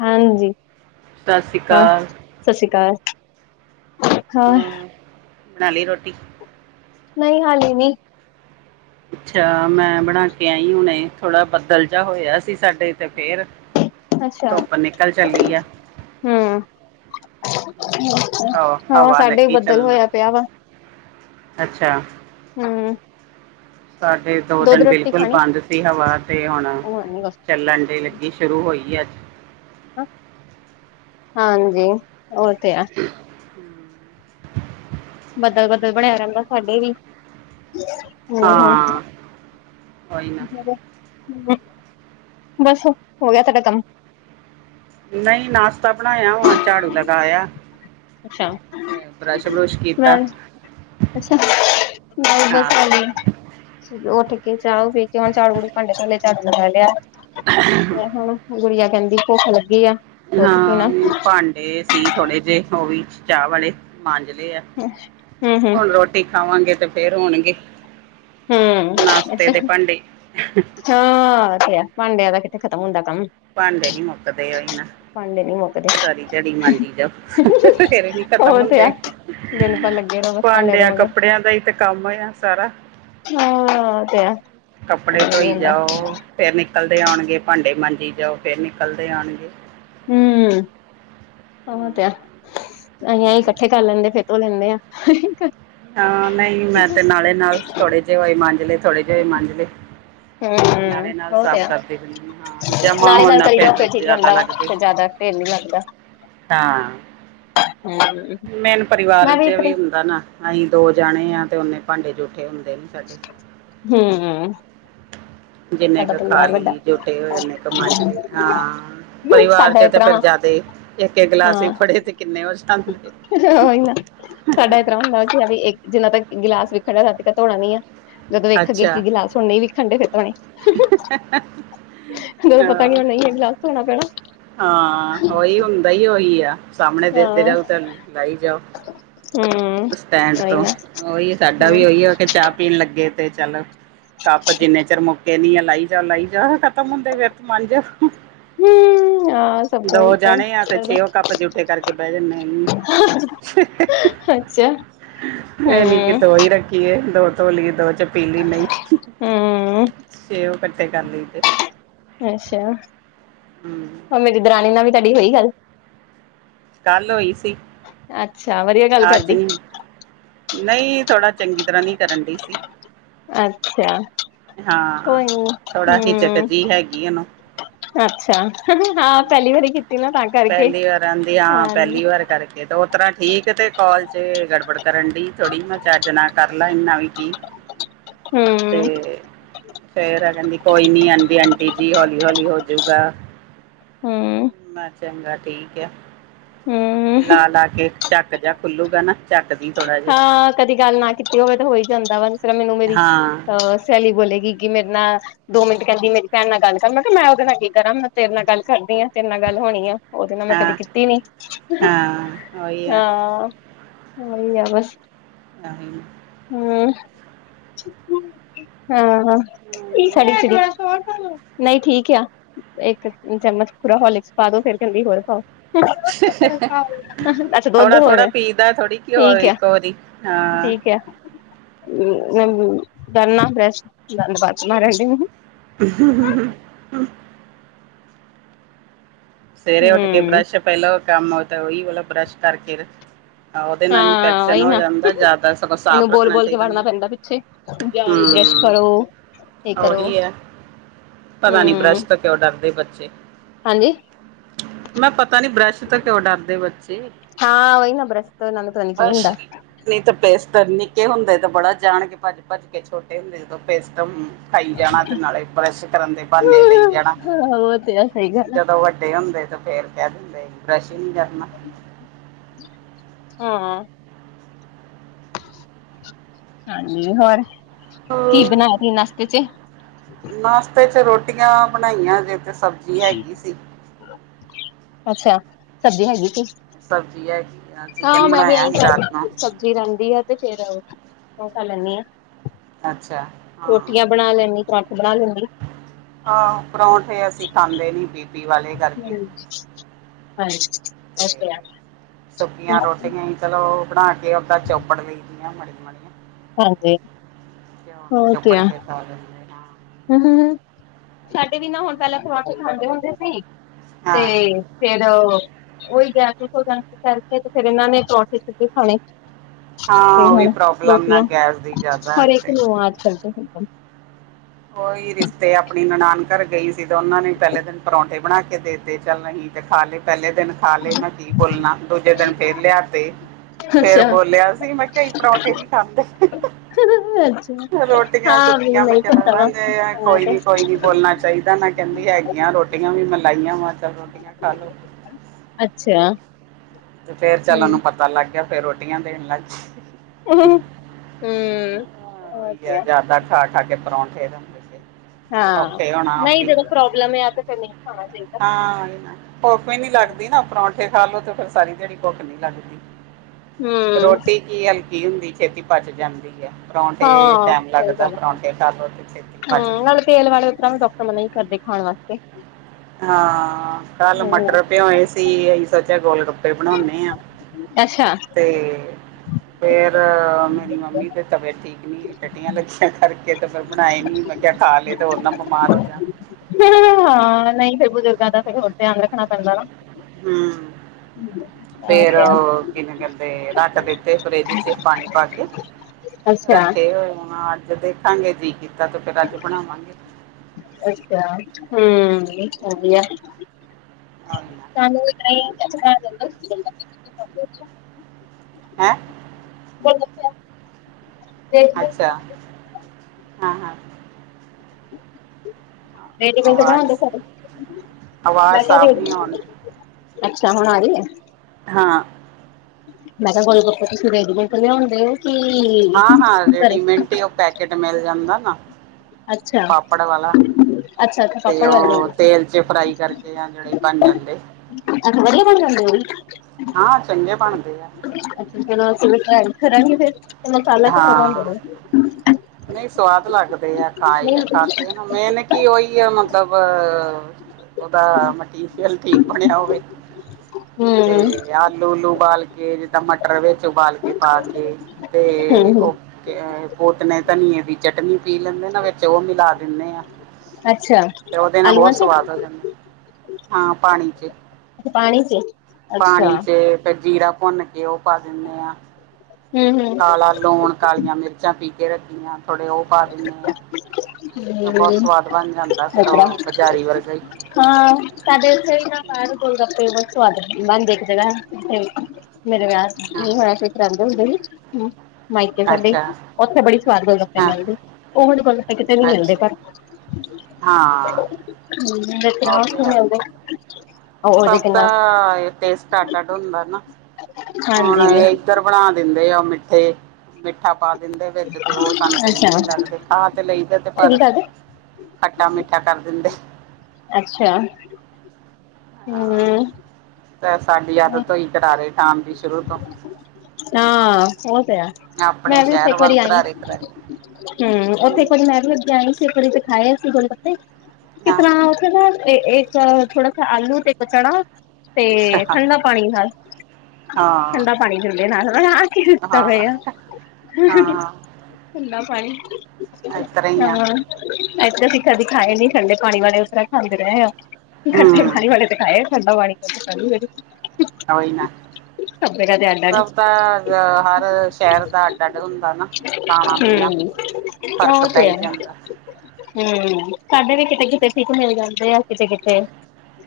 ਹਾਂਜੀ ਸਤਿ ਸ਼੍ਰੀ ਹਾਂ ਅਕਾਲ ਸਤਿ ਸ੍ਰੀ ਅਕਾਲ ਹੋਰ ਬਣਾਉਣ ਲਈ ਰੋਟੀ ਨਹੀਂ ਹਾਲੇ ਨਹੀਂ ਅੱਛਾ ਮੈਂ ਬਣਾ ਕੇ ਆਈ ਹੁਣੇ ਥੋੜਾ ਬਦਲ ਜਾਹਾ ਹੋਇਆ ਸੀ ਸਾਡੇ ਤੇ ਫਿਰ ਅੱਛਾ ਧੁੱਪ ਨਿਕਲ ਚੱਲੀ ਆ ਹਮ ਹ ਹਾਂ ਹਵਾ ਸਾਡੇ ਲੱਗੀ ਬੱਦਲ ਚੱਲਣ ਹੋਇਆ ਪਿਆ ਵਾ ਅੱਛਾ ਹਮ ਸਾਡੇ ਦੋ ਦੁੱਧ ਦਿਨ ਰੋਟੀ ਬਿਲਕੁਲ ਖਾਣੀ ਬੰਦ ਸੀ ਹਵਾ ਤੇ ਹੁਣ ਉਹ ਨੀ ਕੁਛ ਚੱਲਣ ਡ ਲੱਗੀ ਸ਼ੁਰੂ ਹੋਈ ਹੈ ਅੱਜ ਹਾਂਜੀ ਉਹ ਤੇ ਆ ਬੱਦਲ ਬੱਦਲ ਬਣਿਆ ਰਹਿੰਦਾ ਸਾਡੇ ਵੀ ਹਮ ਹਾਂ ਕੋਈ ਨਾ ਹੁਣ ਬਸ ਹੋ ਗਿਆ ਤੁਹਾਡਾ ਕੰਮ ਨਹੀਂ ਨਾਸ਼ਤਾ ਬਣਾਇਆ ਵਾ ਝਾੜੂ ਲਗਾਇਆ ਅੱਛਾ ਤੇ ਬਰੱਸ਼ ਬਰੁਸ਼ ਬ ਕੀਤਾ ਅੱਛਾ ਨਹੀਂ ਬਸ ਹਾਂ ਚ ਉਹਠੇ ਚਓ ਪੀ ਕੇ ਹੁਣ ਚਝਾੜੂ ਵੂੜੂ ਭਾਂਡੇ ਭਾਂਡੇ ਚਾੜੂੜ ਲੈ ਲਿਆ ਤੇ ਹੁਣ ਗੁੜੀਆਂ ਕਹਿੰਦੀ ਭੁੱਖ ਲੱਗੀ ਆ ਦੁੱਧ ਪੀਣਾ ਹਾਂ ਭਾਂਡੇ ਸੀ ਥੋੜੇ ਜਿਹੇ ਉਹ ਵੀ ਚਾਹ ਵਾਲੇ ਮਾਂਜ ਲ ਆ ਹਮ ਹਮ ਹੁਣ ਰੋਟੀ ਖਾਵਾਂਗੇ ਤੇ ਫਿਰ ਹੋਣਗੇ ਹਮ ਨਾਸ਼ਤੇ ਅੱਛਾ ਦੇ ਭਾਂਡੇ ਹਾਂ ਤੇ ਆ ਭਾਂਡਿਆਂ ਦਾ ਕਿੱਥੇ ਖਤਮ ਹੁੰਦਾ ਕੰਮ ਭਾਂਡੇ ਨੀ ਮੁੱਕਦੇ ਉਹੀ ਨਾ ਭਾਂਡੇ ਨੀ ਮੁੱਕਦੇ ਸਾਰੀ ਤੇੜੀ ਮਾਂਜੀ ਜਾਓ ਫੇਰੇ ਨੀ ਖਤਮ ਉਹ ਤੇ ਆ ਹੁੰਦੇ ਦਿਨ ਭਰ ਲੱਗੇ ਰਹੋ ਬਸ ਦੇ ਭਾਂਡਿਆਂ ਮਗਰ ਕੱਪੜਿਆਂ ਦਾ ਹੀ ਤੇ ਕੰਮ ਆ ਆ ਸਾਰਾ ਹਾਂ ਤੇ ਕੱਪੜੇ ਖਤਮ ਨੀ ਧੋਈ ਹੁੰਦਾ ਜਾਓ ਤੇ ਨ ਨਿਕਲਦੇ ਆਉਣਗੇ ਭਾਂਡੇ ਮੰਾਂਜੀ ਜਾਓ ਫਿਰ ਨਿਕਲਦੇ ਆਣਗੇ ਹਮ ਆ ਤੇ ਆ ਅਸੀਂ ਇਕੱਠੇ ਕਰ ਲੈਂਦੇ ਫਿਰ ਤੋਂ ਲੈਂਦੇ ਆ ਹਾਂ ਨਹੀਂ ਮੈਂ ਤੇ ਨਾਲੇ ਨਾਲ ਥੋੜੇ ਜਿਹੇ ਹੋ ਹੀ ਮੰਜ ਲਏ ਥੋੜੇ ਜਿ ਮੰਜ ਲਏ ਹੂੰ ਨਾਲੇ ਨਾਲ ਉਹ ਤੇ ਸਾਫ਼ ਆ ਕਰਦੇ ਹੁੰਦੇ ਹਾਂ ਜਮਾ ਨਾਲੇ ਹੋਣ ਨਾਲ ਨਾ ਫਿਰ ਜਿਆਦਾ ਲੱਗਦੇ ਨਹੀਂ ਲੱਗਦਾ ਹਾਂ ਹਮ ਮੈਨ ਪਰਿਵਾਰ ਦੇ ਵੀ ਹੁੰਦਾ ਨਾ ਅਸੀਂ ਦੋ ਜਾਣੇ ਆ ਤੇ ਓਨੇ ਭਾਂਡੇ ਜੂਠੇ ਹੁੰਦੇ ਨੇ ਸਾਡੇ ਹਮ ਜਿੰਨੇ ਕੁ ਖਾਲੀ ਜੂਠੇ ਹੋਏ ਨੇ ਕੁ ਮੰਜਲੇ ਹਾਂ ਪਰਿਵਾਰ ਸਾਡਾ ਚ ਇਸ ਤੇ ਤਰ੍ਹਾਂ ਫਿਰ ਵਾ ਜ਼ਿਆਦਾ ਇੱਕ ਇੱਕ ਗਲਾਸ ਵੀ ਹਾਂ ਫੜੇ ਤੇ ਕਿੰਨੇ ਹੋਟ ਨਾ ਸਾਡਾ ਇ ਤਰ੍ਹਾਂ ਹੁੰਦਾ ਵਾ ਯਾਰੀ ਇੱਕ ਜਿੰਨਾ ਤ ਗਿਲਾਸ ਵਿਖਣ ਰਾਤੀ ਧੋਣਾ ਨੀ ਆ ਜਦੋਂ ਵੇਖ ਅੱਗੇ ਕਿ ਗਲਾਸ ਹਣ ਨ ਵੀ ਖੰਡੇ ਫਿਰ ਧੋਣੇ [inaudible] ਜਦੋਂ ਪਤਾ ਕਿ ਉਹ ਨਹੀਂ ਹੈ ਗਿਲਾਸ ਧੋਣਾ ਪੈਣਾ ਹਾਂ-ਹਾਂ ਉਹੀ ਹੁੰਦਾ ਹੀ ਉਹੀ ਆ ਸਾਹਮਣੇ ਦੇਖਦੇ ਹਾਂ ਰਹੋ ਤਾਂ ਲਾਈ ਜਾਓ ਹਮ ਸਟੈਂਡ ਆਈ ਤੋਂ ਨਾ ਓਹੀ ਸਾਡਾ ਵੀ ਹਮ ਉਹੀ ਕੇ ਚਾਹ ਪੀਣ ਲੱਗੇ ਤੇ ਚੱਲ ਕੱਪ ਜਿੰਨੇ ਚਿਰ ਮੁੱਕ ਨੀ ਆ ਲਾਈ ਜਾਓ-ਲਾਈ ਜਾਓ ਖਤਮ ਹੁੰਦੇ ਫਿਰਤ ਮੰਨਜਓ ਹਮ ਹਾਂ ਸਭ ਦਾਹੀ ਕਰ ਕੱਪ ਜੂਠੇ ਕਰਕੇ ਬਹਿ ਜਾਂਦੇ ਈ। ਅੱਛਾ ਇਹ ਨੀ ਕਿ ਹਮ ਦੋ ਹੀ ਰੱਖੀਏ ਦੋ ਧੋਲੀਏ ਦੋ ਚ ਪੀਲੀ ਨਹੀਂ ਹਮ ਫਿਰ ਉਹ ਪਟੇ ਕਰ ਲਈ ਦੇ ਅੱਛਾ ਹਮ ਇਨਾ ਵੀ ਤੁਹਾਡੀ ਹੋਈ ਗੱਲ ਕੱਲ ਹੋਈ ਸੀ ਛ ਵਧੀਆ ਗੱਲ ਅੱਜ ਕਰਦੀ ਨੀ। ਨਹੀਂ ਥੋੜਾ ਚੰਗੀ ਤਰ੍ਹਾਂ ਨਹੀਂ ਕਰਨ ਡਈ ਸੀ ਅੱਛਾ ਹਾਂ। ਕੋਈ ਥੋੜਾ ਹਿਚਕ ਹਮ ਜਿਹੀ ਹੈਗੀ ਉਹਨੂੰ ਅੱਛਾ ਹਾਂ ਹੂੰ। ਪਹਿਲੀ ਵਾਰੀ ਕੀਤੀ ਨਾ ਤਾਂ ਕਰਕੇ ਪਹਿਲੀ ਵਾਰ ਆਦੀ ਹਾਂ ਪਹਿਲੀ ਹਾਂਜੀ ਵਾਰ ਕਰਕੇ ਤੋ ਤਰ੍ਹਾਂ ਠੀਕ ਤੇ ਕਾਲ ਚ ਗੜਬੜ ਕਰਨ ਦੀ ਥੋੜੀ ਮਸਾਜਣਾ ਕਰ ਲੇ ਨਵੀ ਕੀ ਤੇ ਹੂੰ ਫੇਰ ਆ ਕਹਿੰਦੀ ਕੋਈ ਨੀ ਆਂਦੀ ਆਂਟੀ ਜੀ ਹੌਲੀ-ਹੌਲੀ ਹੋਜੂਗਾ ਹਮ ਮੈਂ ਚੰਗਾ ਠੀਕ ਆ ਹਮ ਲਾ-ਲਾ ਕੇ ਚੱਕ ਜਾ ਖੁੱਲੂਗਾ ਨਾ ਚੱਕ ਦੀ ਹਾਂ ਕਦੀ ਗੱਲ ਨਾ ਕੀਤੀ ਹੋਵੇ ਤਾਂ ਹੋਈ ਜਾਂਦਾ ਵੇ ਮੈਨੂੰ ਨਾ ਮੇਰੀ ਹਾਂ ਅਹ ਸੇਲੀ ਬੋਲੇਗੀ ਕਿ ਮੇ ਨਾਲ ਦੋ ਮਿੰਟ ਕਹਿੰਦੀ ਮੇਰੀ ਭੈਣ ਨਾਲ ਮੈ ਗੱਲ ਕਰ ਲਾ ਕਿਹਾ ਮੈਂ ਉਹਦੇ ਨਾਲ ਕੀ ਕਰਾਂ ਮੈਂ ਤੇਰੇ ਨਾਲ ਗੱਲ ਕਰਨੀ ਹਾਂ ਤੇਰੇ ਨਾਲ ਗੱਲ ਹੋਣੀ ਆ ਉਹਦੇ ਨਾਲ ਮੈਂ ਕਦੀ ਹਾਂ ਕੀਤੀ ਨੀ ਹਾਂ ਉਹੀ ਆ ਹਾਂ ਹ ਇਹ ਆ ਬਸ [inaudible] [unintelligible] ਨਹੀਂ ਠੀਕ ਆ ਇੱਕ ਚਮਚ ਪੂਰਾ ਹੋਲੀਕਸ ਪਾ ਦੋ ਫਿਰ ਕਹਿੰਦੀ ਹੋਰ ਪਾਓਲੋ ਦੁੱਧ ਥੋੜਾ ਹੋਰ ਥੋੜਾ ਹੈ, ਪੀਦਾ ਥੋੜੀ ਕਿ ਠੀਕ ਹੈ ਇੱਕ ਵਾਰੀ ਹਾਂ ਠੀਕ ਹੈ ਮੈਨੂੰ ਗੰਨਾ ਫ ਦੰਨ ਪਾਤ ਮ ਰਿੰ ਹਮ ਹਮਮ ਸਵੇਰੇ ਉੱਠ ਕੇ ਹਮ ਬਰਸ਼ ਪਹਿਲਾਂ ਉਹ ਕੰਮ ਤਾਂ ਉਹੀ ਵਾਲਲ ਬਰਸ਼ ਕਰਕੇ ਉਹਦੇ ਨਾਲ ਹਾਂ, ਇਨਫੈਕਸ਼ਨ ਓਹੀ ਹੋ ਨਾ ਜਾਂਦਾ ਜ਼ਿਆਦਾ ਸਗੋਂ ਇਹਨੂੰ ਸਾਫ਼ ਰੱਖਣਾ ਬੋਲ-ਬੋਲ ਕੇ ਚਾਹੀਦਾ ਵੜਨਾ ਹਮ ਪੈਂਦਾ ਪਿੱਛੇ ਜਾ ਚੈੱਕ ਕਰੋ ਇਹ ਕਰੋ ਉਹੀ ਹੈ ਪਤਾ ਨੀ ਬਰੱਸ਼ ਹੂੰ ਤੋਂ ਕਿਉਂ ਡਰਦੇ ਬੱਚੇ ਹਾਂਜੀ ਮੈਂ ਪਤਾ ਨੀ ਬਰੱਸ਼ ਤੋਂ ਕਿਉਂ ਡਰਦੇ ਬੱਚੇ ਹਾਂ ਉਹੀ ਨਾ ਬਰੱਸ਼ ਤੋਂ ਪਤਾ ਨੀ ਕੀ ਬਸ ਹੁੰਦਾ ਨਹੀਂ ਤਾਂ ਪੇਸਟਰ ਨਿੱਕੇ ਹੁੰਦੇ ਤੇ ਬੜਾ ਜਾਣ ਕੇ ਭੱਜ-ਭੱਜ ਕੇ ਛੋਟੇ ਹੁੰਦੇ ਪਿਸਟ ਖਾਈ ਜਾਣਾ ਤੇ ਨਾਲੇ ਬਰੱਸ਼ ਕਰਨ ਦੇ ਬਹਾਨੇ ਲਈ ਜਾਣਾ ਹਾਂ ਉਹ ਤੇ ਹੈ ਸਹੀ ਗੱਲ ਆ। ਜਦੋਂ ਹੁੰਦੇ ਤੇ ਫੇਰ ਕਹਿ ਦਿੰਦੇ ਬਰੱਸ਼ ਹੀ ਨੀ ਕਰਨਾ ਹਾਂ ਹਾਂਜੀ, ਹੋਰ ਕੀ ਬਣਾਏਗੀ ਨਾਸ਼ਤੇ ਚ ਨਾਸ਼ਤੇ ਚ ਰੋਟੀਆਂ ਬਣਾਈਆਂ ਅਜੇ ਸਬਜ਼ੀ ਹੈਗੀ ਸੀ। ਅੱਛਾ ਸਬਜ਼ੀ ਹੈਗੀ ਸੀ। ਸਬਜ਼ੀ ਹੈਗੀ ਆ ਹਾਂ, ਚਿਕਨ ਮੈਂ ਵੀ ਬਣਾਇਆ ਆਈ ਸੀ ਰਾਤ ਨੂੰ ਕਰਦੀ ਸਬਜ਼ੀ ਰਹਿੰਦੀ ਆ ਤੇ ਫੇਰ ਓ ਓ ਖਾ ਲੈਣੀ ਆ। ਅੱਛਾ। ਹਾਂ, ਰੋਟੀਆਂ ਬਣਾ ਲੈਂਦੀ ਪਰਾਂਠੇ ਬਣਾ ਲੈਂਦੀ ਆਹੋ ਪਰੌਂਠੇ ਅਸੀਂ ਖਾਂਦੇ ਨੀ ਬੀ, ਵਾਲੇ ਕਰਕੇ ਹਾਂ। ਤੇ ਸੁੱਕੀਆਂ ਰੋਟੀਆਂ ਹੀ ਚਲੋ ਬਣਾ ਕੇ ਆਪਣਾ ਚੋਪੜ ਲਈ ਦਾ ਮੜੀ ਮੜੀ ਚੋਪੜ ਕੇ ਖਾ ਲੈਣੇ ਅ ਹੂੰ ਹੂੰ, ਸਾਡੇ ਵੀ ਨਾ ਹੁਣ ਪਹਿਲਾਂ ਪਰੌਠੇ ਖਾਂਦੇ ਹੁੰਦੇ ਸੀ ਤੇ ਹਾਂ ਫੇਰ ਉਹੀ ਗਿਆ ਹੋ ਜਾ ਕਰਕੇ ਤੇ ਫਿਰ ਇਹਨਾਂ ਨੇ ਪਰੌਠੇ ਚੰਗੇ ਖਾਣੇ। ਹਾਂ ਤੇ ਉਹ ਵੀ ਹੁਣ ਪ੍ਰੋਬਲਮ ਨਾ ਰੋਟੀਆਂ ਗੈਸ ਦੀ ਜ਼ਿਆਦਾ ਹਰੇਖ ਇੱਕ ਤੇ ਨੂੰ ਆਦਤ [unintelligible] [unintelligible] ਉਹੀ ਰਿਸ਼ਤੇ ਆਪਣੀ ਨਨਾਣ ਘਰ ਗਈ ਸੀ ਤੇ ਉਹਨਾਂ ਨੇ ਪਹਿਲੇ ਦਿਨ ਪਰੌਂਠੇ ਬਣਾ ਕੇ ਦੇਤੇ ਚੱਲ ਨਹੀਂ ਤੇ ਖਾ ਲੇ ਪਹਿਲੇ ਦਿਨ ਖਾ ਲਏ ਮੈਂ ਕੀ ਬੋਲਣਾ ਦੂਜੇ ਦਿਨ ਫੇਰ ਲਿਆਤੇ ਫੇਰ ਅੱਛਾ, ਬੋਲਿਆ ਸੀ ਮੈਂ ਕਈ ਪਰੌਂਠੇ ਨਹੀਂ ਖਾਂਦੇ। ਅੱਛਾ। ਰੋਟੀਆਂ ਹਾਂ ਮੈਨੂੰ ਸੁੱਕੀਆਂ ਮੈਂ ਨਹੀਂ ਕਿਹਾ ਪਤਾ ਲਾਂ ਵਾ ਦੇ ਹਾਂ ਕੋਈ ਤੇ ਨੀ ਕੋਈ ਨੀ ਬੋਲਣਾ ਚਾਹੀਦਾ ਮੈਂ ਕਹਿੰਦੀ ਹੈਗੀਆਂ। ਰੋਟੀਆਂ ਵੀ ਮੈਂ ਲਾਈਆਂ ਵਾ ਚੱਲ ਰੋਟੀਆਂ ਖਾਲੋ। ਅੱਛਾ ਤੇ ਫੇਰ ਚੱਲ ਹੂੰ। ਉਹਨੂੰ ਪਤਾ ਲੱਗ ਗਿਆ ਫੇਰ ਰੋਟੀਆਂ ਦੇਣ ਲੱਗ ਗਈ। ਹੂੰ। ਤੇ ਹੈ ਜ਼ਿਆਦਾ ਖਾ ਖ ਕੇ ਪਰੋਠੇ ਦਾ ਫਿਰ, ਹਾਂ ਔਖੇ ਹੋਣਾ ਆਪ ਨਹੀਂ ਹੀ ਜਦੋਂ ਪ੍ਰੋਬਲਮ ਆ ਤੇ ਫਿਰ ਨਹੀਂ ਖਾਣਾ ਚਾਹੀਦਾ। ਹਾਂ ਹੋਰ ਕੋਈ ਨੀ ਲਗਦੀ ਨਾ ਪਰੌਂਠੇ ਖਾ ਲੋ ਤੇ ਫਿਰ ਸਾਰੀ ਦਿਹਾੜੀ ਤੇ ਭੁੱਖ ਨੀ ਲੱਗਦੀ ਹਮ ਰੋਟੀ ਕੀਲ ਕੀ ਹੁੰਦੀ ਛੇਤੀ ਪਚ ਜਾਂਦੀ ਐ। ਹਾਂ, ਸਹੀ ਗੱਲ ਲੋ ਤੇ ਛੇਤੀ ਆ ਹੂੰ ਪਚਦੇ ਨੀ ਨਾਲੇ ਤੇਲ ਵਾਲੇ ਉਤਰ ਵੀ ਡਾਕਟਰ ਮਨਾ ਹੀ ਕਰਦੇ। ਖਾਣ ਵਾਸਤੇ ਹਾਂ, ਕੱਲ ਹੂੰ। ਮਟਰ ਪਿਉਏ ਸੀ ਅਸੀਂ ਸੋਚਿਆ ਗੋਲ ਗੱਪੇ ਬਣਾਉਣੇ ਆ। ਅੱਛਾ। ਤੇ ਫੇਰ ਮੇਰੀ ਮੰਮੀ ਦੀ ਤਬੀਅਤ ਠੀਕ। ਟੱਟੀਆਂ ਲੱਗੀਆਂ ਕਰਕੇ ਤੇ ਫਿਰ ਬਣਾਏ ਨੀ ਮੈਂ ਕਿਹਾ ਖਾ ਲਏ ਤੇ ਹੋਰ ਨਾ ਬਿਮਾਰ ਹੋ ਜਾਣ। ਹਾਂ, ਨਹੀਂ ਫਿਰ ਬਜ਼ੁਰਗਾਂ ਦਾ ਫਿਰ ਹੋਰ ਧਿਆਨ ਰੱਖਣਾ ਪੈਂਦਾ ਨਾ। ਹੂੰ। ਫੇਰ ਅੱਛਾ ਉਹ ਕਿਹਨੇ ਕਹਿੰਦੇ ਰੱਖ ਦਿੱਤੇ ਫਰਿੱਜ ਚ ਪਾਣੀ ਪਾ ਕੇ। ਰੱਖੇ ਹੋਏ ਹੁਣ ਅੱਜ ਦੇਖਾਂਗੇ ਜੀ ਕਿ ਅੱਛਾ ਹੂੰ। ਵਧੀਆ ਸਾਨੂੰ ਵੀ ਦਈ [unintelligible] ਹੈਂ ਅੱਛਾ ਹਾਂ- ਹਾਂ। ਰੇਡੀਮੇਡ ਆਵਾਜ਼ ਦਿਖਾ ਮੈਂ ਆਵਾਜ਼ ਕਿਹਾ ਰ ਸਾਫ਼ ਨਹੀਂ ਆਉਂਦੀ ਅੱਛਾ ਹੁਣ ਆ ਰਹੀ ਆ। ਹਾਂ। ਮੈਂ ਕਿਹਾ ਗੋਲ ਗੱਪਾ ਤੁਸੀ ਰੇਡੀਮੇਟ ਲਿਆਂਦੇ ਹੋ। ਕਿ ਹਾਂ -ਹਾਂ ਘਰੇ ਰੇਡੀਮੇਂਟ ਉਹ ਪੈਕੇਟ ਮਿਲ ਜਾਂਦਾ ਨਾ। ਅੱਛਾ ਪਾਪੜ ਵਾਲਾ ਅੱਛਾ ਅੱਛਾ ਤੇ ਪਾਪੜ ਵਾਲੇ ਉਹ ਬਣਦੇ ਤੇਲ 'ਚ ਫਰਾਈ ਕਰਕੇ ਆ ਜਿਹੜੇ ਬਣ ਜਾਂਦੇ। ਅੱਛਾ ਵਧੀਆ ਬਣ ਜਾਂਦੇ ਉਹ ਵੀ ਹਾਂ ਚੰਗੇ ਬਣਦੇ ਆ। ਚਲੋ ਅਸੀ ਵੀ ਟਰਾਈ ਕਰਾਂਗੇ ਫਿਰ ਫਿਰ, ਮਸਾਲਾ ਕਿੱਦਾਂ ਪਾਇਦੇ ਹਾਂ ਹੋ? ਬਈ ਆ ਖਾਈ ਲਾ, ਖਾਦੇ ਨਾ, ਮੇਨ ਕੀ ਉਹੀ ਹੈ। ਮਤਲਬ! ਉਹਦਾ ਮਟੀਰੀਅਲ ਠੀਕ ਬਣਿਆ ਹੋਵੇ, ਹਮ ਹਮ ਤੇ ਆਲੂ-ਉੱਲੂ ਉਬਾਲਕੇ ਜਿੱਦਾਂ ਮਟਰ ਵਿੱਚ ਉਬਾਲਕੇ ਪਾਕੇ ਅਤੇ, ਹਮ ਓਕੇ, ਐ ਕੋਟਣੇ ਤਾ ਨਹੀਂ ਧਨੀਏ ਦੀ ਚਟਨੀ ਪੀ ਲੈਂਦੇ ਨਾ, ਵਿੱਚ ਉਹ ਮਿਲਾ ਦਿੰਨੇ ਆ। ਅੱਛਾ ਤੇ, ਉਹਦੇ ਨਾਲ ਹੋਰ ਆਲੂਆਂ ਚ ਸਵਾਦ ਹੋ ਜਾਂਦਾ। ਹਾਂ। ਪਾਣੀ'ਚ ਅੱਛਾ ਪਾਣੀ'ਚ ਫੇਰ ਜੀਰਾ ਭੁੰਨ ਕੇ, ਉਹ ਪਾ ਦਿੰਨੇ ਆ। ਹਮ ਹਮ ਕਾਲਾ ਲੂਣ, ਕਾਲੀਆਂ ਮਿਰਚਾਂ ਪੀਹਕੇ ਰੱਖੀਆਂ, ਥੋੜੇ ਉਹ ਪਾ ਦਿੰਨੇ ਆ। ਬਹੁਤ ਹਮ ਸਵਾਦ ਬਣ ਜਾਂਦਾ ਫੇਰ, ਓਪਰਾ ਉਹ ਬਾਜ਼ਾਰੀ ਵਰਗਾ ਹੀ। ਹਾਂ। ਸਾਡੇ ਓਥੇ ਵੀ ਨਾ, ਬਾਹਰ ਗੋਲਗੱਪੇ ਬਹੁਤ ਸਵਾਦ ਬਨਦੇ ਹੈ। ਮੇਰੇ ਵਿਆਹ'ਚ ਹਾਂ ਆਈ ਹੋਇਆਂ ਜਿੱਥੇ ਰਹਿੰਦੇ ਹੁੰਦੇ ਸੀ। ਹੂੰ ਮਾਇਕੇ ਸਾਡੇ ਅੱਛਾ ਉੱਥੇ ਬੜੀ ਸਵਾਦ ਗੋਲ ਗੱਪੇ ਹਾਂ ਮਿਲਦੇ ਉਹ ਵਾਲੇ, ਗੋਲਗੱਪੇ ਕਿਤੇ ਨਹੀਂ ਮਿਲਦੇ ਅੱਛਾ ਪਰ, ਹਾਂ। ਉਹ ਤੇ ਹੈ ਹੂੰ। ਸਭ ਦਾ ਅਹ ਟੇਸਟ ਅੱਡ -ਅੱਡ ਹੁੰਦਾ ਨਾ। ਹੁਣ ਹਾਂਜੀ ਜੀ ਇੱਧਰ ਬਣਾ ਦਿੰਦੇ ਆ ਉਹ ਮਿੱਠੇ ਮਿੱਠਾ ਪਾ ਦਿੰਦੇ ਵਿੱਚ ਤੇ ਉਹ ਸਾਨੂੰ ਚੰਗੇ ਅੱਛਾ ਨਹੀਂ ਲੱਗਦੇ। ਖਾ ਤੇ ਲਈ ਦੇ ਤੇ ਤੁਸੀਂ ਕੀ ਪਰ ਕਰਦੇ ਖੱਟਾ -ਮਿੱਠਾ ਕਰ ਦਿੰਦੇ ਹੈ। ਅੱਛਾ। ਹਾਂ ਹਮ ਤੇ ਸਾਡੀ ਆਦਤ ਹੀ ਕਰਾਰੇ ਖਾਣ ਦੀ ਸ਼ੁਰੂ ਤੋਂ ਹਾਂ ਉਹ ਤੇ ਹੈਂ ਆਪਣੇ ਮੈਂ ਵੀ ਉੱਥੇ ਸ਼ਹਿਰ ਇੱਕ ਵਾਰੀ ਵੱਲ ਆਈ ਕਰਾਰੇ ਕਰਾਰੇ ਹੂੰ ਉੱਥੇ ਇੱਕ ਵਾਰੀ ਮੈਂ ਵੀ ਉੱਥੇ ਆਈ ਇੱਕ ਵਾਰੀ ਖਾਏ ਸੀ ਗੋਲ ਗੱਪੇ ਇੱਕ ਹਾਂ ਤਰ੍ਹਾਂ ਉੱਥੇ ਨਾ ਅਹ ਥੋੜਾ ਸਾ ਆਲੂ ਤੇ ਇੱਕ ਚਣਾ ਤੇ ਠੰਡਾ ਪਾਣੀ ਨਾਲ ਹਾਂ ਠੰਡਾ ਪਾਣੀ ਦਿੰਦੇ ਨਾਲ ਥੋੜਾ ਜਿਹਾ ਆ, ਕੀ, ਕੀੱਤਾ ਹਾਂ ਹੋਇਆ ਹੂੰ, ਹੂੰ। ਹਾਂ ਠੰਡਾ ਪਾਣੀ, ਹਾਂ। ਇਸ ਤਰ੍ਹਾਂ ਹੀ ਆ ਇਦਾਂ ਨਹੀਂ ਕਦੇ ਕਦੀ ਖਾਏ। ਕਹਿੰਦੀ ਠੰਡੇ ਪਾਣੀ ਵਾਲੇ ਉਸ ਤਰ੍ਹਾਂ ਖਾਂਦੇ ਰਹੇ ਆ, ਠੰਡੇ ਹੂੰ ਪਾਣੀ ਵਾਲੇ ਤਾਂ ਖਾਏ ਆ, ਠੰਡਾ ਪਾਣੀ। ਇੱਥੇ ਪਹਿਲੀ ਵਾਰੀ--ਕਦ- ਕਦੇ ਆੰਡ ਤਾਂ, ਹਰ ਸ਼ਹਿਰ ਦਾ ਅੱਡ- ਅੱਡ ਹੁੰਦਾ ਨਾ, ਖਾਣਾ, ਪੀਣਾ। ਹੂੰ ਫ਼ਰਕ ਉਹ ਤੇ ਪੈਈ ਹੈ ਜਾਂਦਾ। ਹੂੰ, ਸਾਡੇ ਵੀ ਕਿਤੇ- ਕਿਤੇ ਠੀਕ ਮਿਲ ਜਾਂਦੇ ਆ। ਕਿਤੇ- ਕਿਤੇ।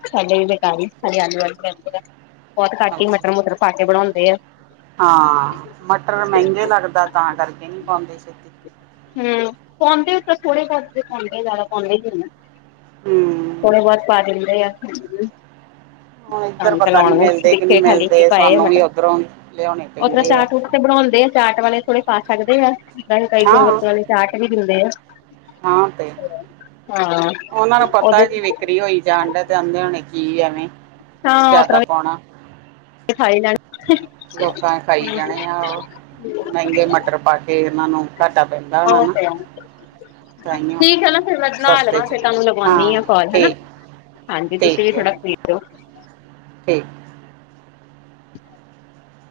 ਸਾਡੇ ਵੀ ਬੇਕਾਰੀ ਸਾਡੀ ਆਲੂ ਵਾਲੀ ਬਿਲਕੁਲ ਬਹੁਤ ਘੱਟ ਹੀ, ਅੱਛਾ ਮਟਰ-ਮੁਟਰ ਪਾਕੇ ਬਣਾਉਂਦੇ ਆ। ਹਾਂ। ਮਟਰ ਮਹਿੰਗੇ ਲੱਗਦਾ ਤਾਂ ਕਰਕੇ, ਨਹੀਂ ਪਾਉਂਦੇ ਛੇਤੀ। ਹੂੰ, ਪਾਉਂਦੇ ਆ ਤਾਂ ਥੋੜੇ, -ਘੱਟ ਪਾਉਂਦੇ ਜ਼ਿਆਦਾ ਪਾਉਂਦੇ ਹੀ ਨਹੀਂ। ਹਮ ਥੋੜਾ ਬਹੁਤ ਪਾ ਦਿੰਨੇ ਆ। ਹੁਣ ਤਾਂ ਇੱਧਰ ਪਤਾ ਨੀ ਲਾਉਣ ਨੂੰ ਮਿਲਦੇ ਕਿ ਨਹੀਂ ਦੇਖੇ ਖਾਲੀ ਚ ਮਿਲਦੇ ਪਾਏ ਆ ਸਾਨੂੰ ਵੀ ਮਟਰ ਉੱਧਰੋਂ ਲਿਆਉਣੇ ਓ ਤਰ ਪੈਂਦੇ ਆ ਚਾਟ ਚੂਟ ਤੇ ਬਣਾ। [unintelligible] ਹੁੰਦੇ ਆ ਚਾਟ ਵਾਲੇ ਥੋੜੇ ਪਾ ਸਕਦੇ ਆ। ਤਾਂ ਕਈ ਗੋਲ ਹਾਂ ਗੱਪੇ ਵਾਲੇ ਚਾਟ ਵੀ ਦਿੰਦੇ ਆ। ਹਾਂ ਤੇ ਹਾਂ ਉਹਨਾਂ ਨੂੰ ਪਤਾ ਉਹਦੇ ਕੀ ਵਿਕਰੀ ਹੋਈ ਜਾਣ ਡੇ ਤੇ ਆਂਦੇ ਹੋਣੇ ਕੀ ਐਵੇਂ। ਜਿਆਦਾ ਪਾਉਣਾ। ਤੇ ਸਾਰੇ ਜਾਣੇ। ਲੋਕਾਂ ਖਾਈ ਜਾਣੇ ਆ ਉਹ ਮਹਿੰਗੇ ਮਟਰ ਪਾ ਕੇ ਇਹਨਾਂ ਨੂੰ ਘਾਟਾ ਪੈਂਦਾ ਹੋਣਾ ਉਹ ਨਾ। ਤੇ ਹੈ ਤਾਂਹੀਓ ਠੀਕ ਹੈ ਨਾ ਫਿਰ ਮੈਂ ਨਹਾ ਲਵਾਂ ਫਿਰ ਤੁਹਾਨੂੰ ਲਵਾਉਂਦੀ ਆ ਕਾਲ ਹਨਾ। ਹਾਂਜੀ। ਤੁਸੀਂ ਵੀ ਥੋੜਾ ਫ੍ਰੀ ਹੋ ਜਾਊ ਠੀਕ [inaudible]